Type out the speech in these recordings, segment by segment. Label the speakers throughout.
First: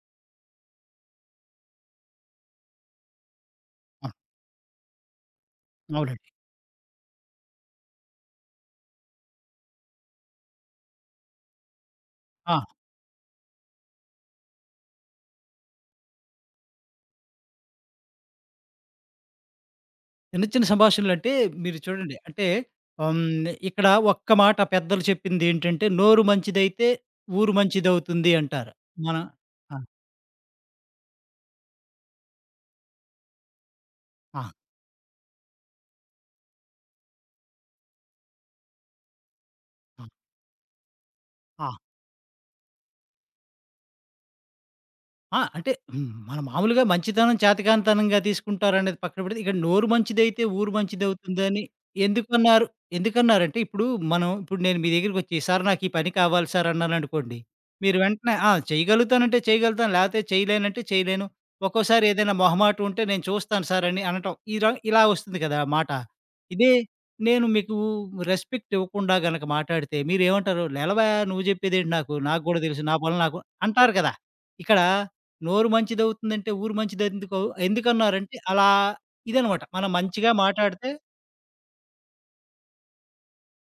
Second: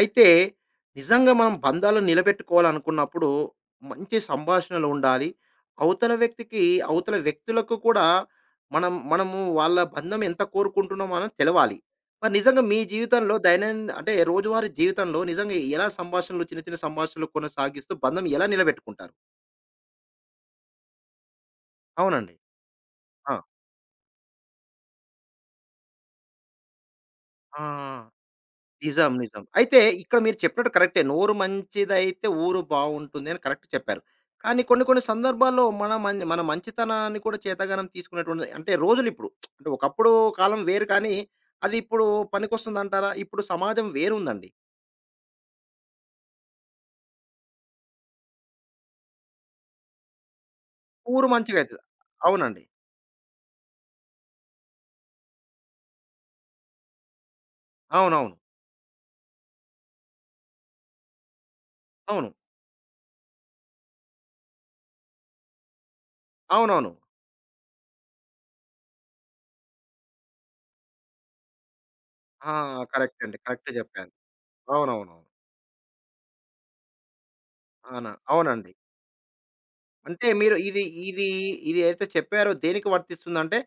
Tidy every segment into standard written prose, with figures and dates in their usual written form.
Speaker 1: అయితే నిజంగా మనం బంధాలు నిలబెట్టుకోవాలనుకున్నప్పుడు
Speaker 2: ఆ!
Speaker 1: మంచి సంభాషణలు ఉండాలి. అవతల
Speaker 2: అవునండి.
Speaker 1: వ్యక్తికి అవతల వ్యక్తులకు కూడా మనం వాళ్ళ బంధం ఎంత కోరుకుంటున్నామో అనేది తెలవాలి. మరి
Speaker 2: ఆ!
Speaker 1: నిజంగా మీ జీవితంలో దైనందిన అంటే రోజువారీ జీవితంలో నిజంగా ఎలా చిన్న చిన్న సంభాషణలు కొనసాగిస్తూ బంధం ఎలా నిలబెట్టుకుంటారు?
Speaker 2: చిన్న చిన్న సంభాషణలంటే మీరు చూడండి
Speaker 1: అవునండి.
Speaker 2: అంటే
Speaker 1: ఆ!
Speaker 2: ఇక్కడ ఒక్క మాట పెద్దలు చెప్పిందేంటంటే, "నోరు మంచిదైతే ఊరు
Speaker 1: ఆ!
Speaker 2: మంచిదవుతుంది" అంటారు.
Speaker 1: నిజం.
Speaker 2: మన
Speaker 1: నిజం.
Speaker 2: ఆ!
Speaker 1: అయితే ఇక్కడ మీరు చెప్పినట్టు కరెక్టే. నోరు మంచిదైతే ఊరు బావుంటుంది అని కరెక్ట్ చెప్పారు.
Speaker 2: ఆ!
Speaker 1: కానీ కొన్ని కొన్ని సందర్భాల్లో మన మంచితనాన్ని కూడా చేతగానం తీసుకునేటువంటిది అంటే రోజులిప్పుడు అంటే
Speaker 2: ఆ!
Speaker 1: ఒకప్పుడు కాలం వేరు, కానీ
Speaker 2: ఆ!
Speaker 1: అది ఇప్పుడు పనికొస్తుందంటారా? ఇప్పుడు సమాజం వేరుందండి.
Speaker 2: ఆ! అంటే మన మామూలుగా మంచితనం చేతకానితనంగా తీసుకుంటారనేది పక్కన పెడితే, ఇక్కడ నోరు మంచిదైతే ఊరు
Speaker 1: ఊరు
Speaker 2: మంచిదవుతుందని
Speaker 1: మంచిగయితది. అవునండి.
Speaker 2: ఎందుకన్నారు? ఎందుకన్నారంటే ఇప్పుడు మనం ఇప్పుడు నేను మీ దగ్గరికొచ్చి, "సార్ నాకు ఈ పని కావాలి సార్" అన్నాననుకోండి. మీరు వెంటనే
Speaker 1: అవునవును.
Speaker 2: చేయగలుగుతానంటే చేయగలుగుతాను, లేకపోతే చేయలేనంటే చేయలేను. ఒక్కోసారి
Speaker 1: అవును.
Speaker 2: ఏదైనా మొహమాటం ఉంటే నేను చూస్తాను సార్ అని అనటం. ఇలా ఇలా వస్తుంది కదా మాట. ఇదే
Speaker 1: అవునవును.
Speaker 2: నేను మీకు రెస్పెక్ట్ ఇవ్వకుండా గనక మాట్లాడితే మీరేమంటారు? "లేలవా నువ్వు చెప్పేదేంటి నాకు? నాకు
Speaker 1: ఆ!
Speaker 2: గూడా తెలుసు. నా పనులు
Speaker 1: కరెక్ట్ అండి.
Speaker 2: నాకు"
Speaker 1: కరెక్ట్
Speaker 2: అంటారు
Speaker 1: చెప్పారు.
Speaker 2: కదా! ఇక్కడ
Speaker 1: అవునవునవును.
Speaker 2: నోరు మంచిదవుతుందంటే ఊరు మంచిదెందుకు
Speaker 1: అవునా!
Speaker 2: అలా
Speaker 1: అవునండి.
Speaker 2: ఇదనమాట. మనం
Speaker 1: అంటే
Speaker 2: మంచిగా
Speaker 1: మీరు ఇది
Speaker 2: మాటాడితే
Speaker 1: ఇది ఇది ఏదైతే చెప్పారో దేనికి వర్తిస్తుందంటే,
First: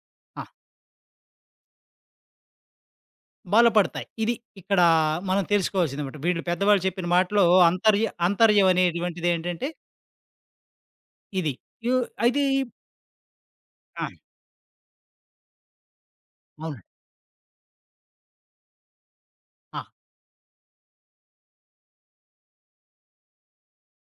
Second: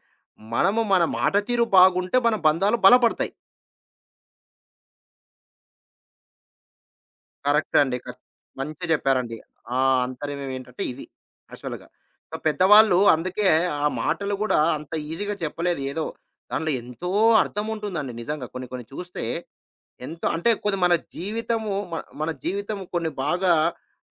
Speaker 2: ఆ!
Speaker 1: మనము మన మాట తీరు బాగుంటే మన బంధాలు బలపడతాయి.
Speaker 2: బలపడతాయి. ఇక్కడ మనం తెలుసుకోవాల్సిందనమాట. వీళ్ళు పెద్దవాళ్ళు చెప్పిన మాటలో
Speaker 1: కరెక్ట్ అండి.
Speaker 2: అంతర్యం
Speaker 1: మంచిగా చెప్పారండి.
Speaker 2: అనేటువంటిదేంటంటే
Speaker 1: ఆ అంతర్యం ఏంటంటే ఇది
Speaker 2: ఇది.
Speaker 1: యాక్చువల్‌గా.
Speaker 2: యు
Speaker 1: సో,
Speaker 2: అయితే ఈ
Speaker 1: పెద్దవాళ్ళు అందుకే ఆ
Speaker 2: ఆ!
Speaker 1: మాటలు గూడా అంత ఈజీగా చెప్పలేదు. ఏదో దాంట్లో
Speaker 2: అవునండి.
Speaker 1: ఎంతో అర్థం ఉంటుందండి నిజంగా. కొన్ని కొన్ని చూస్తే
Speaker 2: ఆ!
Speaker 1: ఎంతో అంటే కొన్ని మన జీవితము మ మన జీవితం కొన్ని బాగా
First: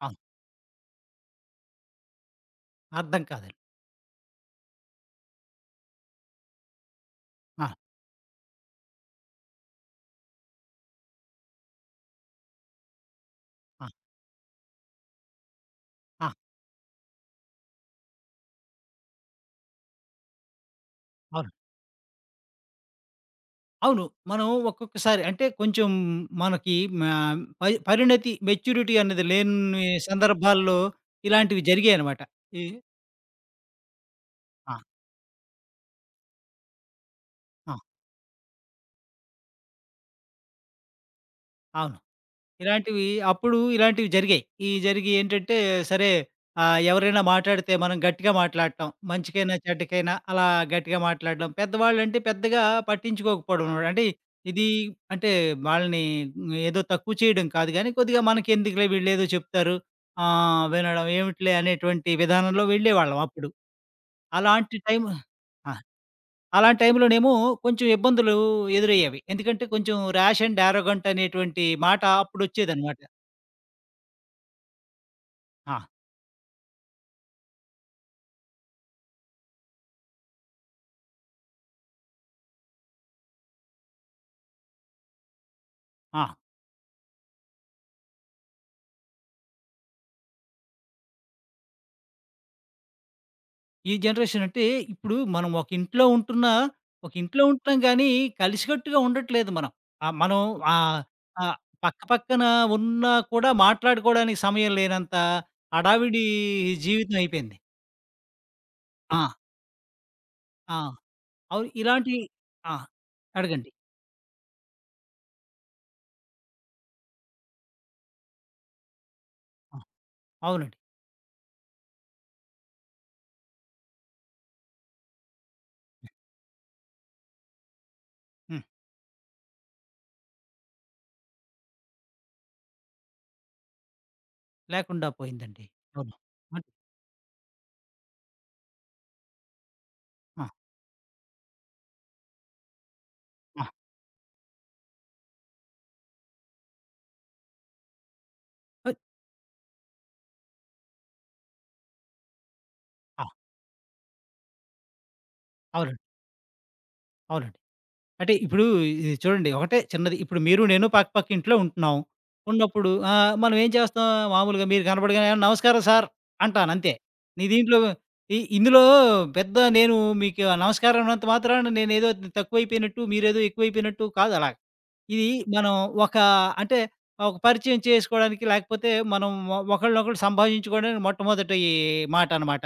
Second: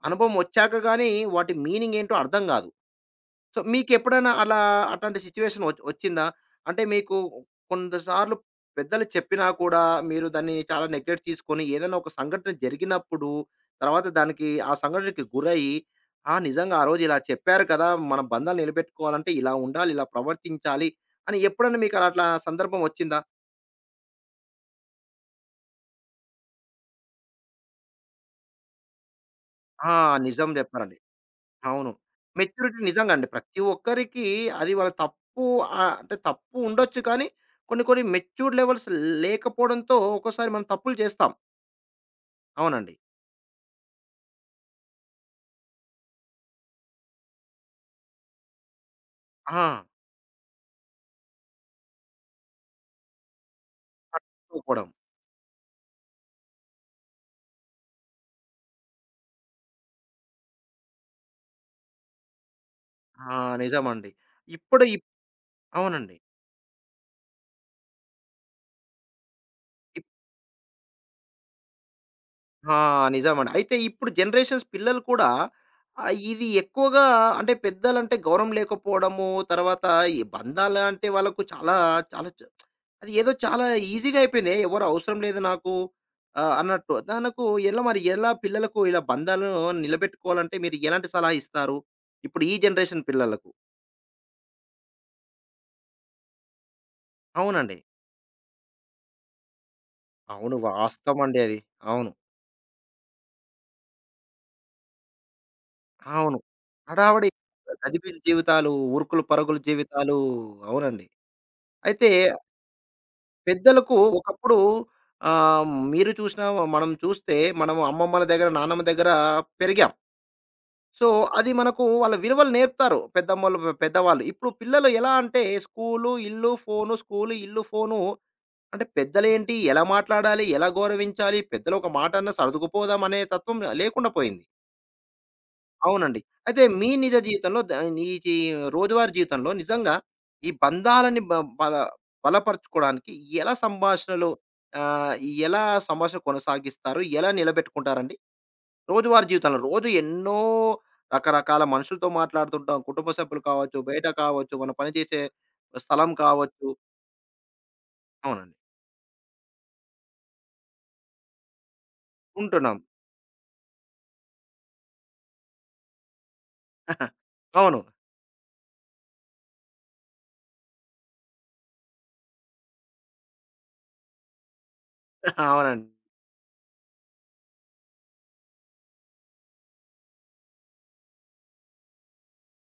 Speaker 2: అవును.
Speaker 1: అనుభవం ఒచ్చాక గాని వాటి మీనింగ్ ఏంటో అర్థం గాదు.
Speaker 2: అర్థం కాదండి.
Speaker 1: సో, మీకెప్పుడైనా అలా అట్లాంటి సిట్యుయేషన్ ఒచ్చిందా? అంటే మీకు
Speaker 2: ఆ!
Speaker 1: కొంతసార్లు పెద్దలు చెప్పినా కూడా మీరు దాన్ని చాలా నెగ్లెక్ట్ తీసుకొని ఏదైనా ఒక సంఘటన జరిగినప్పుడు,
Speaker 2: ఆ!
Speaker 1: తర్వాత దానికి ఆ సంఘటనకి గురయ్యి,
Speaker 2: ఆ!
Speaker 1: ఆ! నిజంగా ఆ రోజు ఇలా చెప్పారు కదా! మన బంధాలు నిలబెట్టుకోవాలంటే ఇలా ఉండాలి, ఇలా ప్రవర్తించాలి అని
Speaker 2: అవును.
Speaker 1: ఎప్పుడన్నా మీకు అలా అట్లా సందర్భం ఒచ్చిందా?
Speaker 2: అవును. మనం ఒక్కొక్కసారి అంటే కొంచెం మనకి మా పరిణతి, మెచ్యూరిటీ అన్నది లేని
Speaker 1: ఆ! నిజం
Speaker 2: సందర్భాల్లో
Speaker 1: చెప్పారండి.
Speaker 2: ఇలాంటివి
Speaker 1: అవును.
Speaker 2: జరిగాయనమాట. ఈ
Speaker 1: మెచ్యూరిటీ నిజంగా అండి. ప్రతి ఒక్కరికి అది
Speaker 2: ఆ!
Speaker 1: వాళ్ళ తప్పు ఆహ్, అంటే తప్పు ఉండొచ్చు, కానీ
Speaker 2: ఆ!
Speaker 1: కొన్ని కొన్ని మెచ్యూర్డ్ లెవెల్స్ లేకపోవడంతో ఒక్కోసారి మనం తప్పులు చేస్తాం.
Speaker 2: అవును.
Speaker 1: అవునండి.
Speaker 2: ఇలాంటివి ఇలాంటివి జరిగాయి. ఇయి జరిగి ఏంటంటే సరే ఎవరైనా మాట్లాడితే మనం గట్టిగా మాట్లాడటం. మంచికైనా,
Speaker 1: ఆ!
Speaker 2: చెడ్డకైనా అలా గట్టిగా మాట్లాడడం. పెద్దవాళ్ళంటే పెద్దగా పట్టించుకోకపోవడం అన్నమాట. అంటే ఇది
Speaker 1: పట్టించుకోకపోవడం.
Speaker 2: అంటే వాళ్ళని ఏదో తక్కువ చేయడం కాదు గానీ, కొద్దిగా మనకెందుకులే వీళ్ళేదో చెప్తారు. వినడం ఏమిటిలే అనేటువంటి విధానంలో వెళ్ళేవాళ్ళం
Speaker 1: ఆ!
Speaker 2: అప్పుడు.
Speaker 1: నిజమండి.
Speaker 2: అలాంటి
Speaker 1: ఇప్పుడు
Speaker 2: టైమ్
Speaker 1: ఇప్
Speaker 2: ఆ!
Speaker 1: అవునండి.
Speaker 2: అలాంటి టైంలోనేమో కొంచెం ఇబ్బందులు ఎదురయ్యేవి. ఎందుకంటే కొంచెం ర్యాష్ అండ్ యారోగంట్ అనేటువంటి మాట
Speaker 1: ఆ!
Speaker 2: అప్పుడొచ్చేదనమాట.
Speaker 1: నిజమండి. అయితే ఇప్పుడు జనరేషన్స్ పిల్లలు కూడా
Speaker 2: ఆ!
Speaker 1: ఆహ్, ఇది ఎక్కువగా అంటే పెద్దలంటే గౌరవం లేకపోవడము, తర్వాత ఈ బంధాలంటే వాళ్ళకు చాలా చాలా చ అది ఏదో చాలా ఈజీగా అయిపోయింది. ఎవరు అవసరం లేదు నాకు
Speaker 2: ఆ!
Speaker 1: ఆహ్, అన్నట్టు. దానికి ఎలా పిల్లలకు ఇలా బంధాలను నిలబెట్టుకోవాలంటే మీరు ఎలాంటి సలహా ఇస్తారు? ఇప్పుడు ఈ జనరేషన్ పిల్లలకు?
Speaker 2: ఈ జనరేషన్ అంటే ఇప్పుడు మనం ఒక ఇంట్లో ఉంటున్నా, ఒక ఇంట్లో
Speaker 1: అవునండి.
Speaker 2: ఉంటున్నాం గానీ, కలిసికట్టుగా ఉండట్లేదు మనం. ఆహ్, మనం
Speaker 1: అవును.
Speaker 2: ఆహ్,
Speaker 1: వాస్తవమండి
Speaker 2: ఆహ్,
Speaker 1: అది.
Speaker 2: పక్క
Speaker 1: అవును.
Speaker 2: పక్కన ఉన్నా కూడా మాట్లాడుకోవడానికి సమయం లేనంత హడావిడి
Speaker 1: అవును.
Speaker 2: జీవితం
Speaker 1: హడావిడి
Speaker 2: అయిపోయింది.
Speaker 1: గజిబిజి జీవితాలు,
Speaker 2: ఆ!
Speaker 1: ఉరుకులు పరుగుల జీవితాలు.
Speaker 2: ఆ!
Speaker 1: అవునండి.
Speaker 2: అవును.
Speaker 1: అయితే
Speaker 2: ఇలాంటి ఆ! అడగండి.
Speaker 1: పెద్దలకు ఒకప్పుడు ఆహ్, మీరు చూసినా మనం చూస్తే మనం అమ్మమ్మల దగ్గర, నాన్నమ్మ దగ్గర
Speaker 2: ఆ!
Speaker 1: పెరిగాం.
Speaker 2: అవునండి.
Speaker 1: సో, అది మనకు వాళ్ళ విలువలు నేర్పుతారు. పెద్దమ్మోళ్ళు, పె పెద్దవాళ్ళు. ఇప్పుడు పిల్లలు ఎలా అంటే స్కూలు, ఇల్లు, ఫోను, స్కూలు, ఇల్లు, ఫోను
Speaker 2: హ్మ్.
Speaker 1: అంటే పెద్దలేంటి? ఎలా మాట్లాడాలి? ఎలా గౌరవించాలి? పెద్దలు ఒక మాట అన్నా సర్దుకుపోదాం అనే తత్వం లేకుండా పోయింది.
Speaker 2: లేకుండా పోయిందండి. అవును.
Speaker 1: అవునండి. అయితే
Speaker 2: అన్
Speaker 1: మీ నిజ జీవితంలో ద నీ జీ రోజువారీ జీవితంలో నిజంగా
Speaker 2: ఆ!
Speaker 1: ఈ బంధాలని బ బల బలపరుచుకోవడానికి ఎలా
Speaker 2: ఆ!
Speaker 1: ఆహ్, ఎలా సంభాషణ కొనసాగిస్తారు? ఎలా నిలబెట్టుకుంటారండి?
Speaker 2: అయ్
Speaker 1: రోజువారీ జీవితంలో రోజు ఎన్నో రకరకాల మనుషులతో మాట్లాడుతుంటాం. కుటుంబ
Speaker 2: ఆ!
Speaker 1: సభ్యులు కావచ్చు, బయట కావచ్చు, మనం పనిచేసే
Speaker 2: అవునండి.
Speaker 1: స్థలం కావచ్చు.
Speaker 2: అవునండి. అంటే
Speaker 1: అవునండి.
Speaker 2: ఇప్పుడు ఇది చూడండి ఒకటే చిన్నది. ఇప్పుడు మీరు నేను పక్క పక్క ఇంట్లో ఉంటున్నాం.
Speaker 1: ఉంటున్నాం.
Speaker 2: ఉన్నప్పుడు మనం ఏం చేస్తాం, మామూలుగా మీరు కనపడగానే, "ఆ, నమస్కారం సార్" అంటాను అంతే. నీ
Speaker 1: అవును.
Speaker 2: దీంట్లో ఇ ఇందులో పెద్ద నేను మీకు ఆ నమస్కారం అన్నంత మాత్రాన నేనేదో తక్కువైపోయినట్టు, మీరేదో ఎక్కువైపోయినట్టు కాదు అలా. ఇది మనం
Speaker 1: అవునండి.
Speaker 2: ఒక అంటే ఒక పరిచయం చేసుకోవడానికి లేకపోతే మనం ఒకళ్ళనొకళ్ళు సంభాషించుకోవడానికి మొట్టమొదటి ఈ మాట అన్నమాట.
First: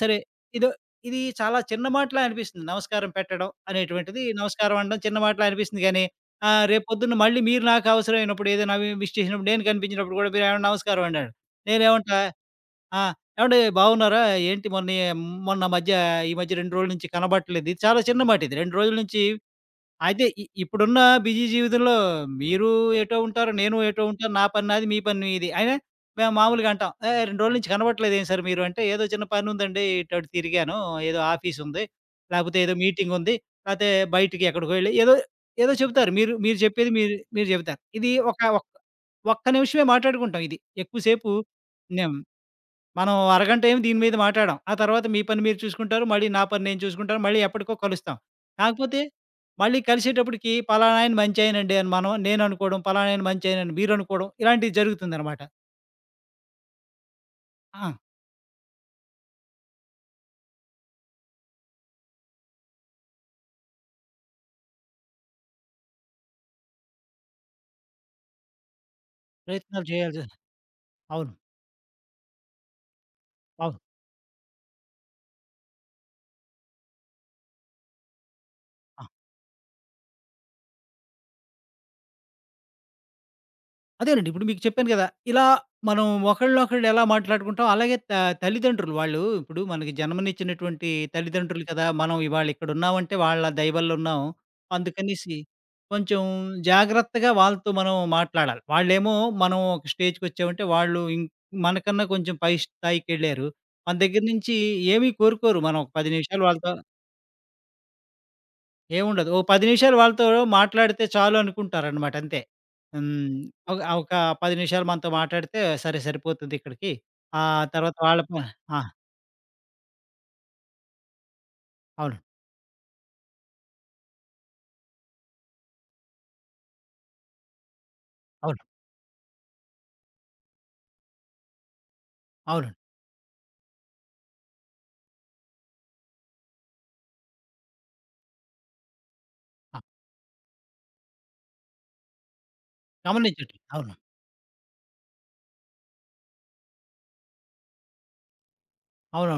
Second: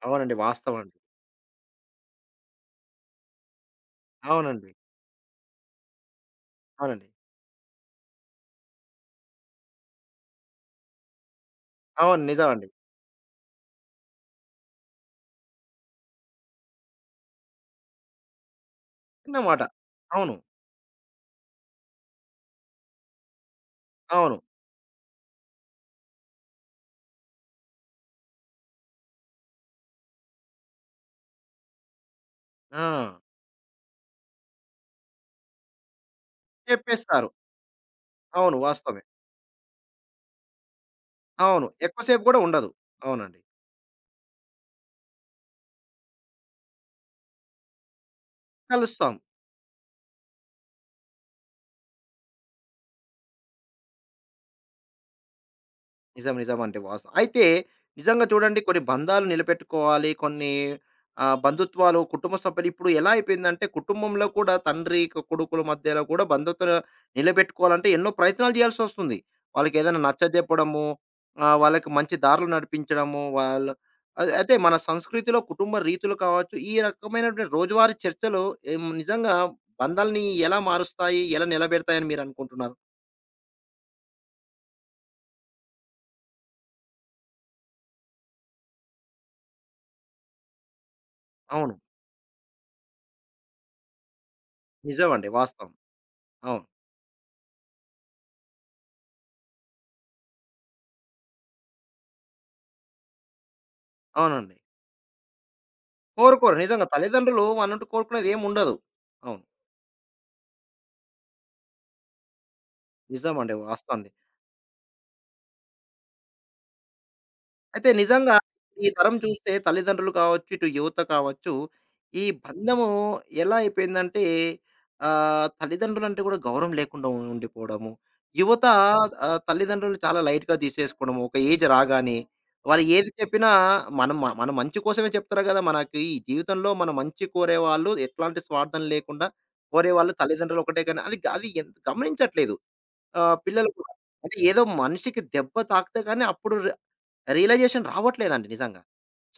Speaker 2: సరే
Speaker 1: అవునండి.
Speaker 2: ఇదో
Speaker 1: వాస్తవం అండి.
Speaker 2: ఇది చాలా చిన్న మాటలా అనిపిస్తుంది. నమస్కారం పెట్టడం అనేటువంటిది,
Speaker 1: అవునండి.
Speaker 2: నమస్కారం అనడం చిన్న మాటలా అనిపిస్తుంది గానీ,
Speaker 1: అవునండి.
Speaker 2: రేపొద్దున్న మళ్ళీ మీరు నాకు అవసరమైనప్పుడు, ఏదైనా అవి మిస్ చేసినప్పుడు, నేను కనిపించినప్పుడు గూడా మీరేమన్నా నమస్కారం అన్నాడు. నేనేమంటా,
Speaker 1: అవును. నిజమండి.
Speaker 2: ఆ! ఏవండీ బాగున్నారా? ఏంటి మొన్న మొన్న మధ్య ఈ మధ్య 2 రోజుల నుంచి కనబడట్లేదు. ఇది చాలా చిన్న మాట ఇది. 2 రోజుల నుంచి
Speaker 1: చిన్నమాట.
Speaker 2: అయితే
Speaker 1: అవును.
Speaker 2: ఇ ఇప్పుడున్న బిజీ జీవితంలో మీరు ఎటో ఉంటారు, నేను ఎటో ఉంటాను.
Speaker 1: అవును.
Speaker 2: నా పని నాది, మీ పని మీది. అయినా మేము మామూలుగా అంటాం. "ఏయ్! 2 రోజుల నుంచి కనపడట్లేదు ఏం సార్ మీరు" అంటే, "ఏదో చిన్న పనుందండి. ఇటు అటు తిరిగాను. ఏదో ఆఫీసుంది. లేకపోతే ఏదో
Speaker 1: ఆ!
Speaker 2: మీటింగుంది. లేతే బయటికి ఎక్కడికో ఎళ్ళి" ఏదో ఏదో చెప్తారు. మీరు మీరు చెప్పేది మీరు
Speaker 1: చెప్పేస్తారు.
Speaker 2: మీరు చెప్తారు. ఇది ఒక
Speaker 1: అవును.
Speaker 2: ఒక్
Speaker 1: వాస్తవమే.
Speaker 2: ఒక్క నిమిషమే మాట్లాడుకుంటాం ఇది. ఎక్కువసేపు
Speaker 1: అవును. ఎక్కువ
Speaker 2: నేం
Speaker 1: సేపు గూడా ఉండదు.
Speaker 2: మనం
Speaker 1: అవునండి.
Speaker 2: అరగంట ఏమి దీని మీద మాటాడాం. ఆ తర్వాత మీ పని మీరు చూసుకుంటారు. మళ్ళీ నా పని నేను చూసుకుంటాను. మళ్ళీ ఎప్పటికో కలుస్తాం. కాకపోతే
Speaker 1: కలుస్తాం.
Speaker 2: మళ్ళీ కలిసేటప్పటికి పలానాయన మంచాయనండి అని నేననుకోవడం, పలానాయన మంచాయనని మీరనుకోవడం ఇలాంటివి జరుగుతుందనమాట.
Speaker 1: నిజం. నిజం అండి. వాస్తవం. అయితే
Speaker 2: ఆ!
Speaker 1: నిజంగా చూడండి, కొన్ని బంధాలు నిలబెట్టుకోవాలి. కొన్ని ఆహ్, బంధుత్వాలు కుటుంబ సభ్యులు ఇప్పుడు ఎలా అయిపోయిందంటే కుటుంబంలో కూడా తండ్రి, కొడుకుల మధ్యలో కూడా బంధుత్వాలు నిలబెట్టుకోవాలంటే ఎన్నో ప్రయత్నాలు చేయాల్సొస్తుంది.
Speaker 2: ప్రయత్నాలు
Speaker 1: వాళ్ళకేదైనా
Speaker 2: చేయాల్సి
Speaker 1: నచ్చజెప్పడము,
Speaker 2: అవును.
Speaker 1: ఆహ్, వాళ్ళకి మంచి దారులు నడిపించడము, వాళ్ళు
Speaker 2: అవును.
Speaker 1: అయితే మన సంస్కృతిలో కుటుంబ రీతులు కావచ్చు, ఈ రకమైనటువంటి రోజువారీ చర్చలు ఏం నిజంగా బంధాలని ఎలా మారుస్తాయి? ఎలా నిలబెడతాయని మీరనుకుంటున్నారు?
Speaker 2: అదేనండి. ఇప్పుడు మీకు చెప్పాను గదా! ఇలా మనం ఒకళ్ళనొకళ్ళు ఎలా మాట్లాడుకుంటాం, అలాగే తల్లిదండ్రులు వాళ్ళు ఇప్పుడు మనకి జన్మనిచ్చినటువంటి తల్లిదండ్రులు
Speaker 1: అవును.
Speaker 2: కదా! మనం ఇవాళ ఇక్కడున్నామంటే వాళ్ళ దయ వల్ల ఉన్నాం.
Speaker 1: నిజమండి.
Speaker 2: అందుకనేసి
Speaker 1: వాస్తవం.
Speaker 2: కొంచెం
Speaker 1: అవును.
Speaker 2: జాగ్రత్తగా వాళ్ళతో మనం మాట్లాడాలి. వాళ్ళేమో మనం ఒక స్టేజ్‌కొచ్చామంటే వాళ్ళు మనకన్నా కొంచెం పై స్థాయికెళ్ళారు. మన దగ్గర
Speaker 1: అవునండి.
Speaker 2: నుంచి ఏమీ కోరుకోరు. మనం ఒక 10 నిమిషాలు
Speaker 1: కోరుకోరు.
Speaker 2: వాళ్ళతో
Speaker 1: నిజంగా తల్లిదండ్రులు మననుండి కోరుకునేది ఏముండదు.
Speaker 2: ఏముండదు. ఓ
Speaker 1: అవును.
Speaker 2: 10 నిమిషాలు వాళ్ళతో మాట్లాడితే చాలు అనుకుంటారనమాట అంతే. హ్మ్.
Speaker 1: నిజమండి.
Speaker 2: ఒక
Speaker 1: వాస్తవం అండి.
Speaker 2: ఒక 10 నిమిషాలు మనతో మాట్లాడితే సరే సరిపోతుంది ఇక్కడికి. ఆ
Speaker 1: అయితే
Speaker 2: తర్వాత వాళ్ళ
Speaker 1: నిజంగా
Speaker 2: ఆ!
Speaker 1: ఈ తరం చూస్తే తల్లిదండ్రులు కావచ్చు, ఇటు యువత కావచ్చు,
Speaker 2: అవును.
Speaker 1: ఈ బంధము ఎలా అయిపోయిందంటే ఆహ్, తల్లిదండ్రులంటే కూడా గౌరవం లేకుండా ఉండిపోవడము.
Speaker 2: అవును.
Speaker 1: యువత ఆహ్, తల్లిదండ్రులు చాలా లైట్‌గా తీసేసుకోవడము. ఒక ఏజ్ రాగానే
Speaker 2: అవునండి.
Speaker 1: వాళ్ళు ఏది చెప్పినా మనం మన మంచి కోసమే చెప్తారు గదా! మనకి ఈ జీవితంలో మన మంచి కోరేవాళ్ళు ఎట్లాంటి స్వార్థం లేకుండా
Speaker 2: ఆ!
Speaker 1: కోరేవాళ్ళు తల్లిదండ్రులు ఒకటే, కానీ అది అది ఎంత గమనించట్లేదు. ఆహ్,
Speaker 2: గమనించండి.
Speaker 1: పిల్లలు కూడా
Speaker 2: అవును.
Speaker 1: అంటే ఏదో మనిషికి దెబ్బ తాకితే గాని అప్పుడు రియలైజేషన్ రావట్లేదండి నిజంగా.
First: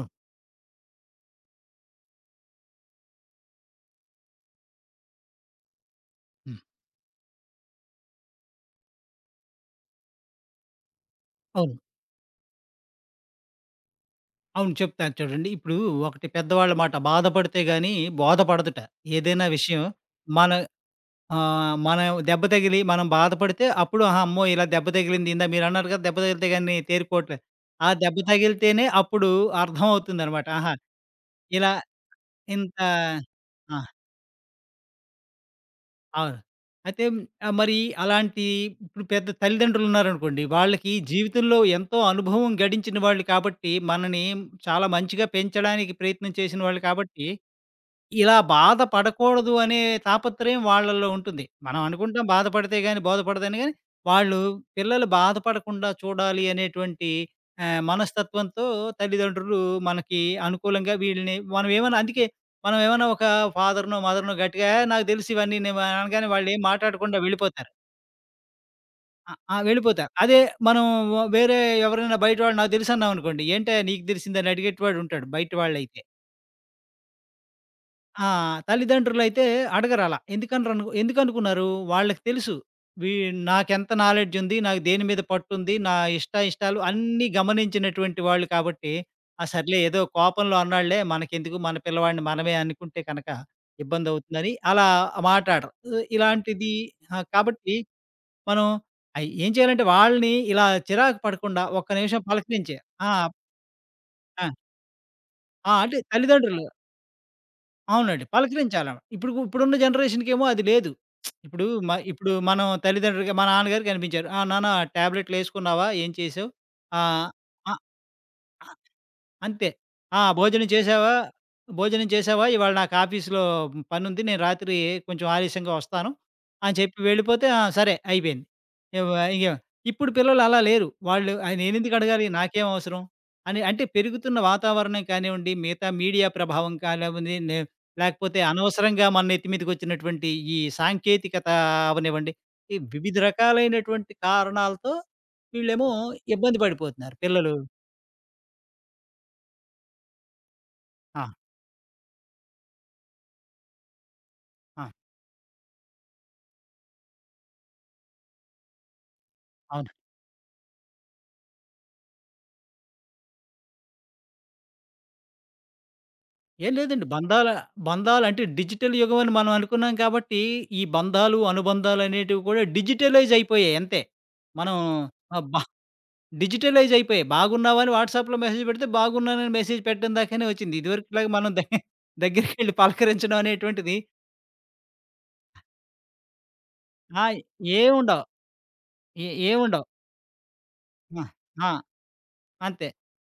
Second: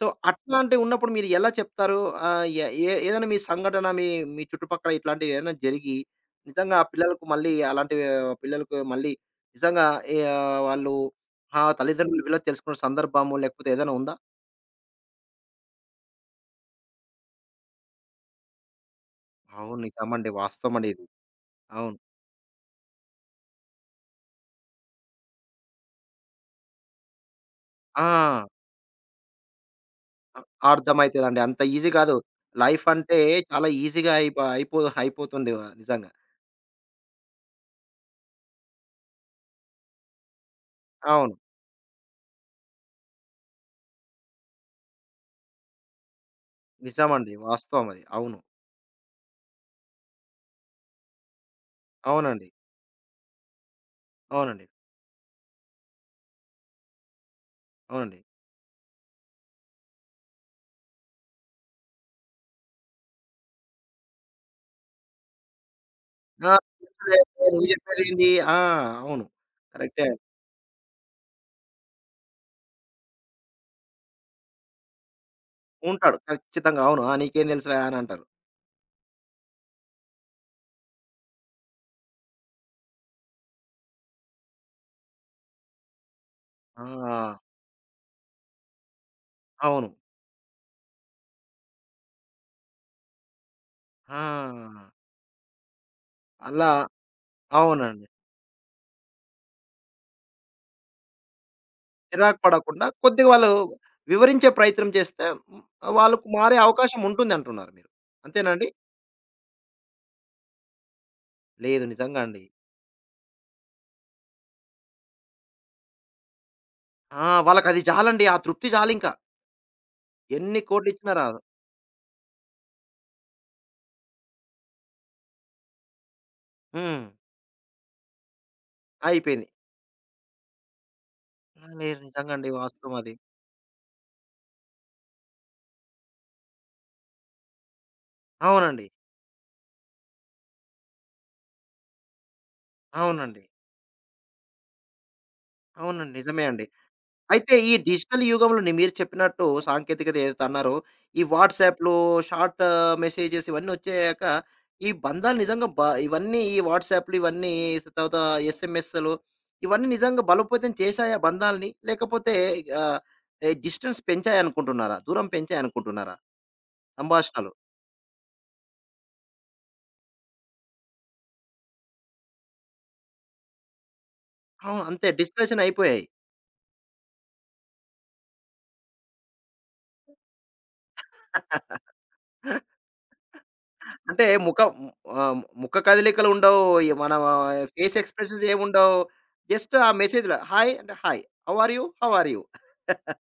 Speaker 1: సో, అట్లాంటివి ఉన్నప్పుడు మీరు ఎలా చెప్తారు? ఆహ్, ఎ ఏ ఏదైనా మీ సంఘటన మీ మీ చుట్టుపక్కల ఇట్లాంటివి ఏదైనా జరిగి,
Speaker 2: హ్మ్.
Speaker 1: నిజంగా ఆ పిల్లలకు మళ్ళీ అలాంటివి పిల్లలకు మళ్ళీ నిజంగా ఆహ్, వాళ్ళు ఆ
Speaker 2: అవును.
Speaker 1: తల్లిదండ్రులు విలువ తెలుసుకున్న సందర్భము లేకపోతే ఏదైనా ఉందా?
Speaker 2: అవును. చెప్తాను చూడండి. ఇప్పుడు ఒకటి పెద్దవాళ్ళ మాట బాధపడితే గాని బోధపడదుట. ఏదైనా
Speaker 1: అవును.
Speaker 2: విషయం
Speaker 1: నిజమండి.
Speaker 2: మన
Speaker 1: వాస్తవమండి ఇది.
Speaker 2: ఆ!
Speaker 1: అవును.
Speaker 2: మనం దెబ్బ తగిలి మనం బాధపడితే అప్పుడు ఆహా! అమ్మో! ఇలా దెబ్బ తగిలింది. ఇందాక మీరన్నారు కదా! దెబ్బ తగిలితే గాని తేరుకోవట్లేదు. ఆ దెబ్బ
Speaker 1: ఆ!
Speaker 2: తగిలితేనే అప్పుడు
Speaker 1: అ
Speaker 2: అర్థమవుతుందనమాట. ఆహా!
Speaker 1: అర్థమైతదండి. అంత
Speaker 2: ఇలా
Speaker 1: ఈజీ కాదు.
Speaker 2: ఇంత
Speaker 1: లైఫ్ అంటే చాలా
Speaker 2: ఆ!
Speaker 1: ఈజీగా అయిపో అయిపో అయిపోతుంది నిజంగా.
Speaker 2: అవును. అయితే మరి అలాంటి ఇప్పుడు పెద్ద తల్లిదండ్రులున్నారనుకోండి. వాళ్ళకి
Speaker 1: అవును.
Speaker 2: జీవితంలో ఎంతో అనుభవం గడించిన వాళ్ళు కాబట్టి, మనని చాలా మంచిగా పెంచడానికి ప్రయత్నం చేసిన వాళ్ళు కాబట్టి
Speaker 1: నిజమండి. వాస్తవం అది.
Speaker 2: ఇలా
Speaker 1: అవును.
Speaker 2: బాధపడకూడదు అనే తాపత్రయం వాళ్ళలో ఉంటుంది. మనం అనుకుంటాం
Speaker 1: అవునండి.
Speaker 2: బాధపడితే గాని, బోధపడదని గాని, వాళ్ళు
Speaker 1: అవునండి.
Speaker 2: పిల్లలు బాధపడకుండా చూడాలి అనేటువంటి
Speaker 1: అవునండి.
Speaker 2: మనస్తత్వంతో తల్లిదండ్రులు మనకి అనుకూలంగా వీళ్ళని మనం ఏమన్నా అందుకే మనం ఏమన్నా ఒక ఫాదర్‌నో, మదర్‌నో గట్టిగా "ఏహ్! నాకు తెలుసు ఇవన్నీ" నేను అనగానే
Speaker 1: ఆ!
Speaker 2: వాళ్ళేం మాట్లాడకుండా
Speaker 1: నువ్వు
Speaker 2: వెళ్ళిపోతారు.
Speaker 1: చెప్పేదేంది? ఆ! అవును.
Speaker 2: ఆ! ఆ!
Speaker 1: కరెక్టే.
Speaker 2: వెళ్ళిపోతారు. అదే మనం వేరే ఎవరైనా బయట వాళ్ళు నాకు తెలుసన్నామనుకోండి, "ఏంటయ్యా నీకు తెలిసిందని" అడిగేటివాడు ఉంటాడు బయట వాళ్ళైతే.
Speaker 1: ఉంటాడు. ఖచ్చితంగా. అవును. "ఆ! నీకేం తెలుసువే" అని అంటారు.
Speaker 2: ఆ! తల్లిదండ్రులైతే అడగరలా. ఎందుకనుకున్నారు? వాళ్ళకి తెలుసు. వీ నాకెంత నాలెడ్జుంది, నాకు దేని మీద పట్టుంది, నా ఇష్టాయిష్టాలు
Speaker 1: ఆ!
Speaker 2: అన్నీ గమనించినటువంటి వాళ్ళు కాబట్టి, ఆ! సర్లే
Speaker 1: అవును.
Speaker 2: ఏదో కోపంలో అన్నాడులే మనకెందుకు మన పిల్లవాడిని మనమే అనుకుంటే కనక ఇబ్బందవుతుందని
Speaker 1: ఆ!
Speaker 2: అలా మాటాడరు.
Speaker 1: అలా
Speaker 2: ఇలాంటిది ఆ! కాబట్టి
Speaker 1: అవునండి.
Speaker 2: మనం ఏం చేయాలంటే వాళ్ళని ఇలా చిరాకు పడకుండా ఒక్క నిమిషం
Speaker 1: చిరాకు
Speaker 2: పలకరించే
Speaker 1: పడకుండా
Speaker 2: ఆ!
Speaker 1: కొద్దిగా వాళ్ళు
Speaker 2: ఆ!
Speaker 1: వివరించే ప్రయత్నం చేస్తే మ్,
Speaker 2: ఆ! అంటే
Speaker 1: వాళ్ళకు మారే
Speaker 2: తల్లిదండ్రులు
Speaker 1: అవకాశం ఉంటుందంటున్నారు మీరు.
Speaker 2: అవునండి.
Speaker 1: అంతేనండి?
Speaker 2: పలకరించాల. ఇప్పుడు ఇప్పుడున్న జనరేషన్‌కేమో అది లేదు.
Speaker 1: లేదు నిజంగా
Speaker 2: ఇప్పుడు
Speaker 1: అండి.
Speaker 2: మనం తల్లిదండ్రులుగా మా నాన్నగారు కనిపించారు. "ఆ! నాన్న టాబ్లెట్‌లేసుకున్నావా? ఏం చేసావు?"
Speaker 1: ఆ!
Speaker 2: ఆహ్, అ
Speaker 1: వాళ్ళకది చాలండి. ఆ తృప్తి చాలింకా.
Speaker 2: అంతే. ఆ!
Speaker 1: ఎన్ని
Speaker 2: భోజనం
Speaker 1: కోట్లిచ్చినా
Speaker 2: చేశావా?
Speaker 1: రాదు.
Speaker 2: ఇవాళ నాకు ఆఫీస్‌లో పనుంది. నేను రాత్రి కొంచెం ఆలస్యంగా వస్తాను అని చెప్పి
Speaker 1: హ్మ్.
Speaker 2: వెళ్ళిపోతే, ఆ! సరే అయిపోయింది. ఇవ ఇగ
Speaker 1: అయిపోయింది.
Speaker 2: ఇప్పుడు పిల్లలు అలా లేరు. వాళ్ళు, ఆ!
Speaker 1: ఆ,
Speaker 2: నేనెందుకు
Speaker 1: లేదు
Speaker 2: అడగాలి?
Speaker 1: నిజంగా అండి.
Speaker 2: నాకేం
Speaker 1: వాస్తవం
Speaker 2: అవసరం?
Speaker 1: అది.
Speaker 2: అని అంటే పెరుగుతున్న వాతావరణం కానివ్వండి, మిగతా మీడియా ప్రభావం కానివ్వండి, లేకపోతే
Speaker 1: అవునండి.
Speaker 2: అనవసరంగా మన నెత్తి మీదకొచ్చినటువంటి ఈ సాంకేతికత అవనివ్వండి, ఈ వివిధ
Speaker 1: అవునండి.
Speaker 2: రకాలైనటువంటి కారణాలతో వీళ్ళేమో
Speaker 1: అవునండి. నిజమే
Speaker 2: ఇబ్బంది
Speaker 1: అండి.
Speaker 2: పడిపోతున్నారు పిల్లలు.
Speaker 1: అయితే ఈ డిజిటల్ యుగంలో మీరు చెప్పినట్టు సాంకేతికత ఏదైతే అన్నారో, ఈ
Speaker 2: ఆ!
Speaker 1: వాట్సాప్‌లు, షార్ట్ మెసేజెస్ ఇవన్నీ వచ్చాక,
Speaker 2: ఆ!
Speaker 1: ఈ బంధాలు నిజంగా ఇవన్నీ ఈ వాట్సాప్‌లు ఇవన్నీ తర్వాత ఎస్ఎంఎస్‌లు ఇవన్నీ
Speaker 2: అవును.
Speaker 1: నిజంగా బలోపేతం చేశాయా బంధాలని? లేకపోతే ఆహ్, డిస్టెన్స్ పెంచాయనుకుంటున్నారా? దూరం పెంచాయనుకుంటున్నారా
Speaker 2: ఏం లేదండి.
Speaker 1: సంభాషణలు?
Speaker 2: బంధాలంటే డిజిటల్ యుగం అని మనం అనుకున్నాం కాబట్టి, ఈ బంధాలు, అనుబంధాలనేటివి కూడా డిజిటలైజ్ అయిపోయాయి అంతే. మనం
Speaker 1: అవును. అంతే
Speaker 2: ఆహ్, బ
Speaker 1: డిస్కషన్ అయిపోయాయి.
Speaker 2: డిజిటలైజ్ అయిపోయాయి. బాగున్నావా అని వాట్సాప్‌లో మెసేజ్ పెడితే, బాగున్నానని మెసేజ్ పెట్టడం దాకానే వచ్చింది. ఇదివరకులాగా మనం దగ్గరికెళ్ళి పలకరించడం అనేటువంటిది
Speaker 1: అంటే ముఖ ము ఆహ్, ముఖ కదలికలు ఉండవు. ఈ మన
Speaker 2: ఆ!
Speaker 1: ఫేస్
Speaker 2: ఏవుండవు.
Speaker 1: ఎక్స్‌ప్రెషన్స్ ఏముండవు. జస్ట్
Speaker 2: ఏవుండవు.
Speaker 1: ఆ మెసేజ్‌లో హాయ్ అంటే హాయ్.
Speaker 2: ఆ!
Speaker 1: హౌ
Speaker 2: ఆ!
Speaker 1: Are you? How are you?
Speaker 2: అంతే.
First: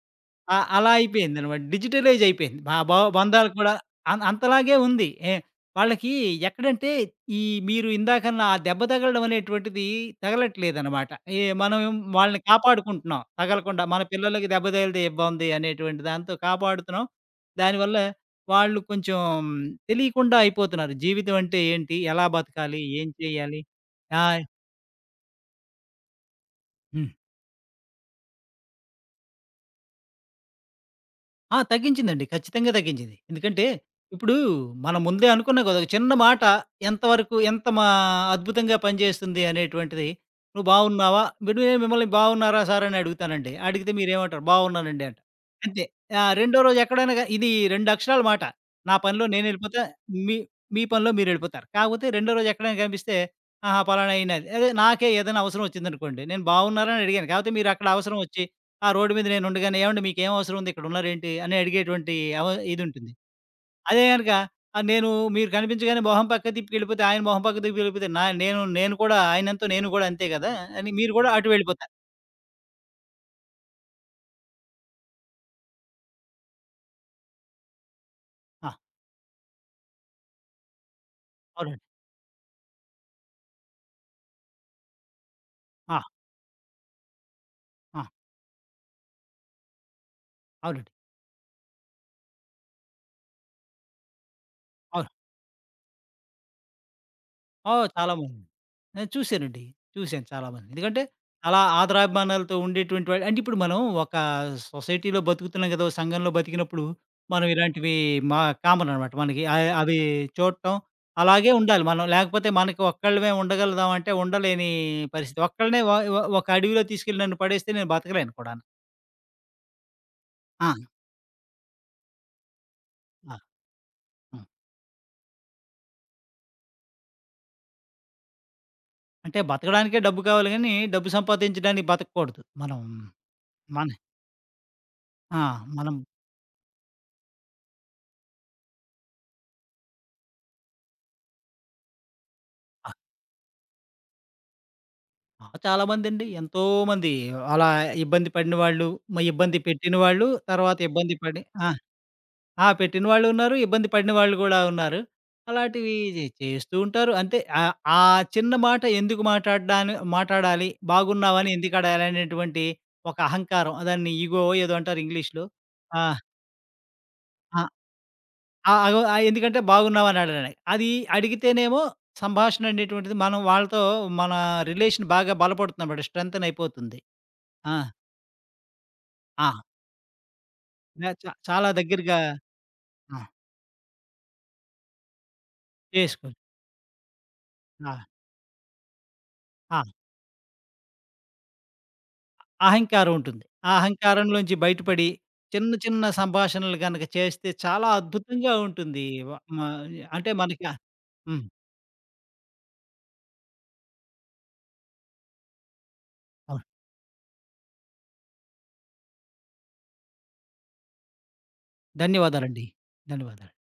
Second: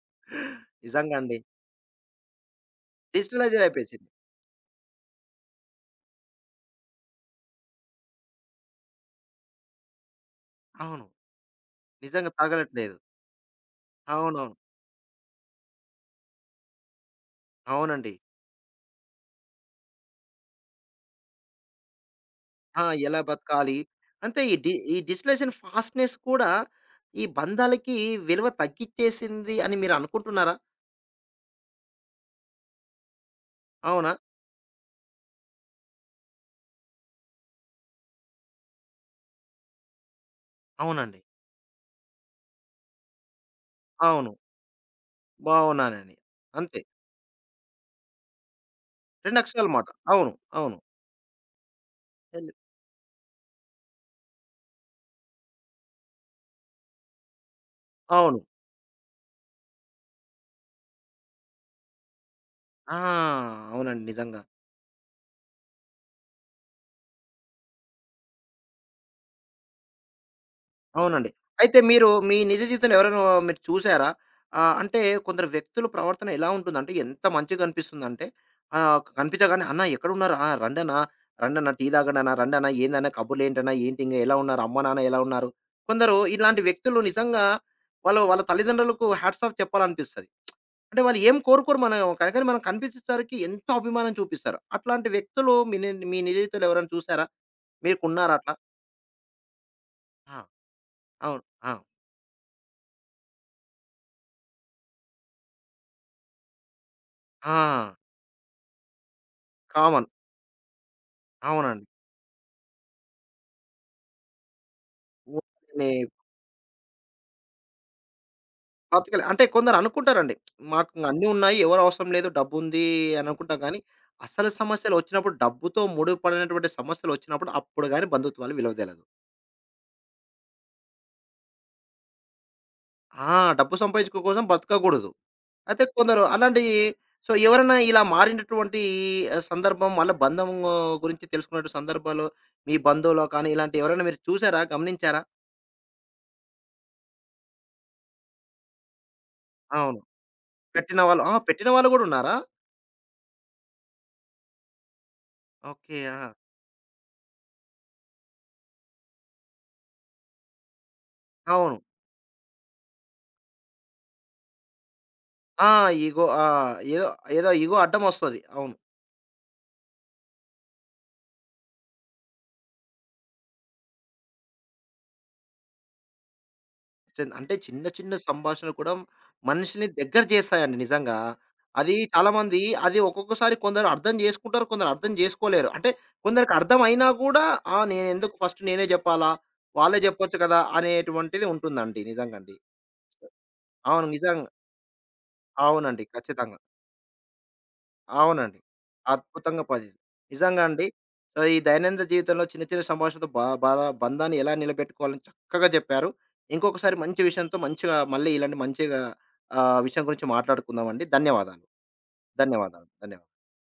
Speaker 2: ఆ! అలా
Speaker 1: నిజంగా అండి.
Speaker 2: అయిపోయిందనమాట. డిజిటలైజ్ అయిపోయింది. బా బా బంధాలు
Speaker 1: డిజిటలైజ్డ్
Speaker 2: కూడా
Speaker 1: అయిపోయేసింది.
Speaker 2: అంతలాగే ఉంది. వాళ్ళకి ఎక్కడంటే ఈ మీరు ఇందాకన్న ఆ దెబ్బ తగలడం అనేటువంటిది
Speaker 1: అవును.
Speaker 2: తగలట్లేదనమాట. మనం ఏం
Speaker 1: నిజంగా
Speaker 2: వాళ్ళని
Speaker 1: తగలట్లేదు.
Speaker 2: కాపాడుకుంటున్నాం, తగలకుండా. మన పిల్లలకి
Speaker 1: అవునవును.
Speaker 2: దెబ్బ తగిలితే ఇబ్బంది అనేటువంటి దాంతో కాపాడుతున్నాం. దానివల్ల
Speaker 1: అవునండి.
Speaker 2: వాళ్ళు కొంచెం తెలియకుండా అయిపోతున్నారు. జీవితం అంటే ఏంటి? ఎలా బతకాలి?
Speaker 1: ఆ!
Speaker 2: ఏం
Speaker 1: ఎలా
Speaker 2: చేయాలి?
Speaker 1: బతకాలి?
Speaker 2: ఆ!
Speaker 1: అంతే ఈ డిజిటలైజేషన్ ఫాస్ట్‌నెస్ కూడా
Speaker 2: హ్మ్.
Speaker 1: ఈ బంధాలకి విలువ తగ్గిచ్చేసింది అని మీరు అనుకుంటున్నారా?
Speaker 2: ఆ! తగ్గించిందండి. ఖచ్చితంగా తగ్గించింది. ఎందుకంటే,
Speaker 1: అవునా?
Speaker 2: ఇప్పుడు మనం ముందే అనుకున్నాం కదా! ఒక చిన్న మాట ఎంతవరకు ఎంత మా అద్భుతంగా పనిచేస్తుంది అనేటువంటిది. "నువ్వు
Speaker 1: అవునండి.
Speaker 2: బాగున్నావా?" ఇప్పుడు నేను మిమ్మల్ని "బాగున్నారా సార్" అని అడుగుతానండి. అడిగితే
Speaker 1: అవును.
Speaker 2: మీరేమంటారు? "బాగున్నానండి" అంటారు. అంతే.
Speaker 1: బాగున్నానండి.
Speaker 2: ఆహ్, రెండో రోజు
Speaker 1: అంతే.
Speaker 2: ఎక్కడైనా గా ఇది 2 అక్షరాల మాట. నా పనిలో
Speaker 1: 2 అక్షరాల
Speaker 2: నేనెళ్ళిపోతా.
Speaker 1: మాట. అవును.
Speaker 2: మీ
Speaker 1: అవును.
Speaker 2: మీ పనిలో మీరెళ్ళిపోతారు. కాకపోతే రెండో రోజు ఎక్కడైనా కనిపిస్తే, "ఆహా! పలానా ఈయన" అదే నాకే ఏదైనా అవసరం వచ్చిందనుకోండి. నేను "బాగున్నారా?" అని అడిగాను. కాకపోతే మీరక్కడ అవసరం
Speaker 1: అవును.
Speaker 2: వచ్చి ఆ! రోడ్డు మీద నేనుండగానే, "ఏవండీ మీకేం అవసరం ఉంది? ఇక్కడున్నారేంటి?" అని అడిగేటువంటి అవ
Speaker 1: ఆ!
Speaker 2: ఇదుంటుంది. అదే
Speaker 1: అవునండి.
Speaker 2: గనక
Speaker 1: నిజంగా.
Speaker 2: ఆహ్, నేను మీరు కనిపించగానే మొహం పక్కకు తిప్పుకెళ్ళిపోతే, ఆయన మొహం పక్కకు తిప్పుకెళ్ళిపోతే, నా నేను నేను కూడా ఆయనంతో నేను గూడా అంతే గదా! అని మీరు గూడా
Speaker 1: అవునండి.
Speaker 2: అటు
Speaker 1: అయితే
Speaker 2: వెళ్ళిపోతారు.
Speaker 1: మీరు మీ నిజ జీవితంలో ఎవరైనా మీరు చూసారా? ఆహ్, అంటే కొందరు వ్యక్తుల ప్రవర్తన ఎలా ఉంటుందంటే ఎంత మంచిగా కనిపిస్తుందంటే
Speaker 2: ఆ!
Speaker 1: ఆహ్, కనిపించగానే "అన్న ఎక్కడున్నారు? ఆ! రండన్నా, రండన్నా
Speaker 2: అవునండి.
Speaker 1: టీ తాగండన్నా, రండన్నా ఏందన్నా కబుర్లేంటన్నా, ఏంటి ఇంగ ఎలా ఉన్నారు? అమ్మ, నాన్న ఎలా ఉన్నారు?"
Speaker 2: ఆ!
Speaker 1: కొందరు ఇలాంటి వ్యక్తులు నిజంగా
Speaker 2: ఆ!
Speaker 1: వాళ్ళు వాళ్ళ తల్లిదండ్రులకు హ్యాట్స్ ఆఫ్ చెప్పాలనిపిస్తది.
Speaker 2: అవునండి.
Speaker 1: అంటే వాళ్ళు ఏం కోరుకోరు మనం, కానీ కానీ మనం కనిపించేసరికి ఎంతో అభిమానం చూపిస్తారు. అట్లాంటి
Speaker 2: అవును.
Speaker 1: వ్యక్తులు మీ నిజ జీవితంలో ఎవరైనా చూసారా?
Speaker 2: ఓహ్!
Speaker 1: మీకున్నారా
Speaker 2: చాలామంది.
Speaker 1: అట్లా?
Speaker 2: నేను చూసానండి. చూసాను
Speaker 1: ఆ!
Speaker 2: చాలామంది. ఎందుకంటే,
Speaker 1: అవును.
Speaker 2: అలా
Speaker 1: ఆ!
Speaker 2: ఆదరాభిమానాలతో ఉండేటువంటి వాళ్ళు అంటే ఇప్పుడు మనం ఒక సొసైటీలో బతుకుతున్నాం కదా! ఓ సంఘంలో బతికినప్పుడు మనం
Speaker 1: ఆ!
Speaker 2: ఇలాంటివి మా కామన్ అనమాట. మనకి ఆహ్, అవి
Speaker 1: కామన్.
Speaker 2: చూడటం అలాగే ఉండాలి
Speaker 1: అవునండి.
Speaker 2: మనం. లేకపోతే మనకి ఒక్కళ్ళమే ఉండగలుగుదాం అంటే ఉండలేని పరిస్థితి. ఒక్కళ్ళనే
Speaker 1: ఊరికనే
Speaker 2: వ వ ఒక అడవిలో తీసుకెళ్ళి నన్ను పడేస్తే నేను బతకలేను కూడాను.
Speaker 1: బతకలే అంటే కొందరు అనుకుంటారండి.
Speaker 2: ఆ!
Speaker 1: మాకు అన్నీ ఉన్నాయి. ఎవరు అవసరం లేదు. డబ్బుంది అని
Speaker 2: ఆ!
Speaker 1: అనుకుంటాం, కానీ
Speaker 2: హ్మ్.
Speaker 1: అసలు సమస్యలొచ్చినప్పుడు డబ్బుతో ముడిపడినటువంటి సమస్యలొచ్చినప్పుడు అప్పుడు గాని బంధుత్వాలు విలువ తెలదు.
Speaker 2: అంటే బతకడానికే డబ్బు కావాలి గానీ, డబ్బు సంపాదించడానికి బతకూడదు. మనం
Speaker 1: ఆ! డబ్బు
Speaker 2: మన
Speaker 1: సంపాదించుకో కోసం బ్రతకకూడదు.
Speaker 2: ఆ!
Speaker 1: అయితే
Speaker 2: మనం
Speaker 1: కొందరు అలాంటి సో, ఎవరైనా ఇలా మారినటువంటి ఆహ్, సందర్భం వాళ్ళ బంధం ఆ, గురించి తెలుసుకున్నట్టు సందర్భాలు మీ బంధువులో కానీ ఇలాంటి ఎవరైనా మీరు చూసారా? గమనించారా?
Speaker 2: ఆ! చాలామందండి. ఎంతోమంది అలా ఇబ్బంది పడిన వాళ్ళు, ఇబ్బంది పెట్టిన
Speaker 1: అవును.
Speaker 2: వాళ్ళు, తర్వాత
Speaker 1: పెట్టిన
Speaker 2: ఇబ్బంది
Speaker 1: వాళ్ళు ఆ!
Speaker 2: పడి ఆ!
Speaker 1: పెట్టిన వాళ్ళు గూడా ఉన్నారా?
Speaker 2: ఆ! పెట్టిన వాళ్ళు ఉన్నారు. ఇబ్బంది పడిన వాళ్ళు గూడా ఉన్నారు. అలాంటివి
Speaker 1: ఓకే. ఆ!
Speaker 2: చేస్తూ ఉంటారు. అంతే ఆహ్, ఆ చిన్న మాట ఎందుకు మాట్లాడ్డాను మాట్లాడాలి, బాగున్నావని
Speaker 1: అవును.
Speaker 2: ఎందుకు అడగాలి అనేటువంటి ఒక అహంకారం. దాన్ని ఇగో ఏదో అంటారు ఇంగ్లీష్‌లో.
Speaker 1: ఆ!
Speaker 2: ఆ!
Speaker 1: ఇగో ఆ! ఏదో ఏదో
Speaker 2: ఆ!
Speaker 1: ఇగో అడ్డమొస్తది.
Speaker 2: ఆ!
Speaker 1: అవును.
Speaker 2: అగో ఆ, ఎందుకంటే బాగున్నావని అడగడానికి. అది అడిగితేనేమో సంభాషణ అనేటువంటిది మనం వాళ్ళతో మన రిలేషన్ బాగా బలపడుతుందన్నమాట. స్ట్రెంథెన్ అయిపోతుంది.
Speaker 1: స్ట్రెంత్ అంటే
Speaker 2: ఆ!
Speaker 1: చిన్న చిన్న సంభాషణలు కూడా
Speaker 2: ఆ!
Speaker 1: మనిషిని దగ్గర చేస్తాయండి
Speaker 2: నే
Speaker 1: నిజంగా.
Speaker 2: చ చాలా
Speaker 1: అది
Speaker 2: దగ్గరగా
Speaker 1: చాలామంది అది
Speaker 2: ఆ!
Speaker 1: ఒక్కొక్కసారి కొందరు అర్థం జేసుకుంటారు. కొందరు అర్థం జేసుకోలేరు. అంటే
Speaker 2: చేసుకో
Speaker 1: కొందరికి అర్థమైనా గూడా ఆ!
Speaker 2: ఆ!
Speaker 1: నేనెందుకు ఫస్ట్ నేనే జెప్పాలా?
Speaker 2: ఆ!
Speaker 1: వాళ్ళే జెప్పొచ్చు కదా! అనేటువంటిది ఉంటుందండి. నిజంగండి.
Speaker 2: అహంకారం ఉంటుంది. ఆ
Speaker 1: అవును. నిజంగా.
Speaker 2: అహంకారంలోంచి బయటపడి చిన్న
Speaker 1: అవునండి.
Speaker 2: చిన్న
Speaker 1: ఖచ్చితంగా.
Speaker 2: సంభాషణలు గనక చేస్తే చాలా అద్భుతంగా
Speaker 1: అవునండి.
Speaker 2: ఉంటుంది. వ మ
Speaker 1: అద్భుతంగా పది
Speaker 2: అంటే
Speaker 1: నిజంగా
Speaker 2: మనకి
Speaker 1: అండి. సో,
Speaker 2: హ్మ్.
Speaker 1: ఈ దైనందిన జీవితంలో చిన్న చిన్న సంభాషణతో బా బా బంధాన్ని ఎలా నిలబెట్టుకోవాలని చక్కగా చెప్పారు.
Speaker 2: అవును.
Speaker 1: ఇంకొకసారి మంచి విషయంతో మంచిగా మళ్ళీ ఇలాంటి మంచిగా ఆహ్, విషయం గురించి మాట్లాడుకుందామండి. ధన్యవాదాలు.
Speaker 2: ధన్యవాదాలండి.
Speaker 1: ధన్యవాదాలు. ధన్యవాదాలు.
Speaker 2: ధన్యవాదాలు.